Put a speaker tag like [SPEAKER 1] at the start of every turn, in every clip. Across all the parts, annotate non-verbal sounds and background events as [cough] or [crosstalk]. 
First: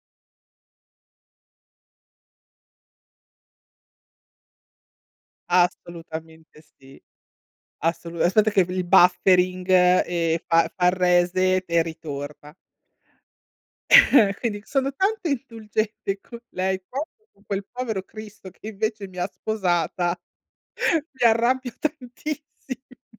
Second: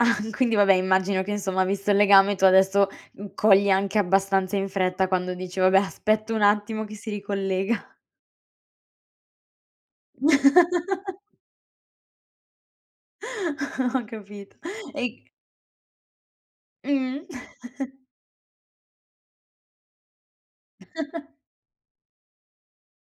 [SPEAKER 1] [chuckles] Quindi, vabbè immagino che insomma, visto il legame, tu adesso, mhmm, cogli anche abbastanza in fretta quando dici: "Vabbè, aspetto un
[SPEAKER 2] Assolutamente
[SPEAKER 1] attimo che
[SPEAKER 2] sì,
[SPEAKER 1] si ricollega." [chuckles]
[SPEAKER 2] assolu aspetta che il buffering, ehm, fa fa il
[SPEAKER 1] [chuckles]
[SPEAKER 2] reset e ritorna.
[SPEAKER 1] [chuckles] Ho
[SPEAKER 2] [chuckles] Eh,
[SPEAKER 1] capito.
[SPEAKER 2] quindi, sono
[SPEAKER 1] E
[SPEAKER 2] tanto
[SPEAKER 1] i
[SPEAKER 2] indulgente con lei,
[SPEAKER 1] Mh.
[SPEAKER 2] proprio con quel povero
[SPEAKER 1] [chuckles]
[SPEAKER 2] cristo, che invece mi ha sposata, [chuckles] mi
[SPEAKER 1] [chuckles]
[SPEAKER 2] arrabbio tantissi [chuckles]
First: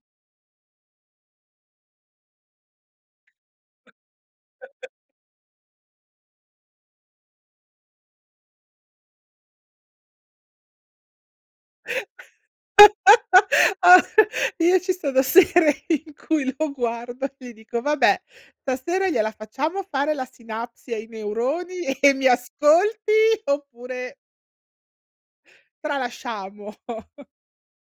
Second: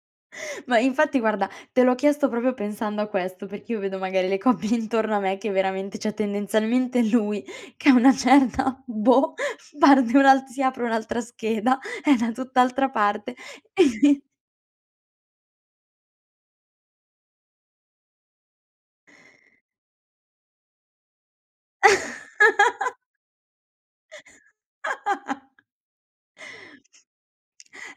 [SPEAKER 1] Ma infatti guarda, te l'ho chiesto proprio pensando a questo, perché io vedo magari le coppie intorno a me che veramente cioè, tendenzialmente lui che a una certa, boh, parte un'alt si apre un'altra scheda, è da tutt'altra parte. E [chuckles]
[SPEAKER 2] [laughs] Io ci sono sere in cui lo guardo e gli dico: "Vabbè, stasera gliela facciamo fare la sinapsi ai neuroni e mi
[SPEAKER 1] [laughs]
[SPEAKER 2] ascolti oppure"
[SPEAKER 1] [laughs]
[SPEAKER 2] "tralasciamo?" [chuckles]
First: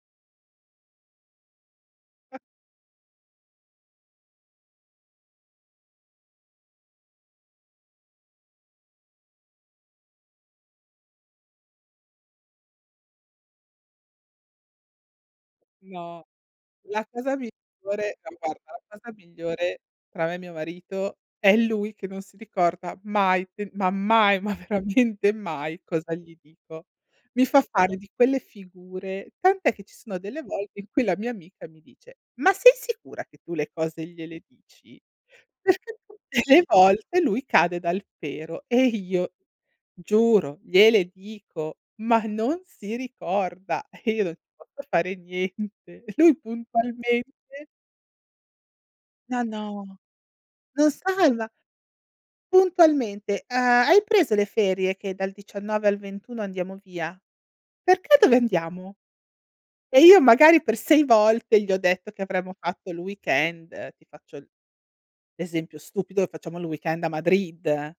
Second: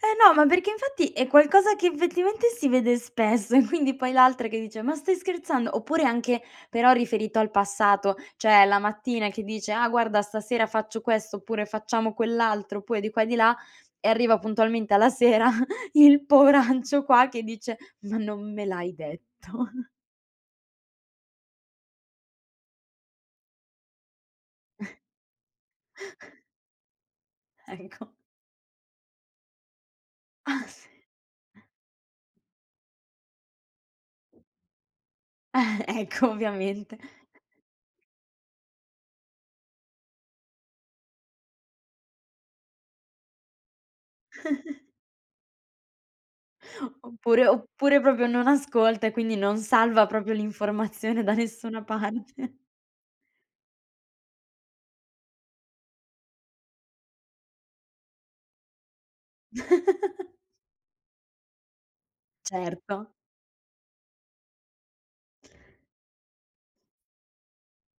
[SPEAKER 1] Eh no, ma perché, infatti, è qualcosa che effettivamente si vede spesso e quindi poi l'altra che dice: "ma stai scherzando?" oppure anche, però riferito al passato, cioè la mattina che dice: "Ah guarda, stasera faccio questo oppure facciamo quell'altro." oppure di qua e di là, e arriva puntualmente alla sera [chuckles] il
[SPEAKER 2] No. La
[SPEAKER 1] poveraccio qua,
[SPEAKER 2] cosa
[SPEAKER 1] che
[SPEAKER 2] miglior
[SPEAKER 1] dice: "Ma
[SPEAKER 2] ma
[SPEAKER 1] non me
[SPEAKER 2] guarda,
[SPEAKER 1] l'hai
[SPEAKER 2] la cosa
[SPEAKER 1] detto."
[SPEAKER 2] migliore
[SPEAKER 1] [chuckles]
[SPEAKER 2] tra me e mio marito, è lui che non si ricorda mai fe ma mai, ma veramente mai cosa gli
[SPEAKER 1] [chuckles]
[SPEAKER 2] dico. Mi fa fare di
[SPEAKER 1] Ecco.
[SPEAKER 2] quelle figure. Tant'è che ci sono delle
[SPEAKER 1] Ah,
[SPEAKER 2] volte in
[SPEAKER 1] sì.
[SPEAKER 2] cui la mia amica mi dice: "Ma sei sicura che tu le cose gliele dici?"
[SPEAKER 1] [chuckles]
[SPEAKER 2] perché
[SPEAKER 1] Ecco,
[SPEAKER 2] tutte le
[SPEAKER 1] ovviamente.
[SPEAKER 2] volte lui cade dal pero e io giuro, gliele dico, ma non si ricorda e io non ci posso
[SPEAKER 1] [chuckles]
[SPEAKER 2] fare niente. E lui puntualmente
[SPEAKER 1] Oppure oppure proprio non ascolta e quindi
[SPEAKER 2] Ma
[SPEAKER 1] non
[SPEAKER 2] no.
[SPEAKER 1] salva proprio
[SPEAKER 2] No
[SPEAKER 1] l'informazione da
[SPEAKER 2] salva!
[SPEAKER 1] nessuna parte.
[SPEAKER 2] Puntualmente, ehm: "Hai preso le ferie che dal 19 al 21 andiamo via?", "Perché dove andiamo?". E io
[SPEAKER 1] [chuckles]
[SPEAKER 2] magari per 6 volte gli ho detto che avremmo fatto il
[SPEAKER 1] Certo.
[SPEAKER 2] weekend. Ti faccio l'esempio stupido, lo facciamo il weekend a Madrid.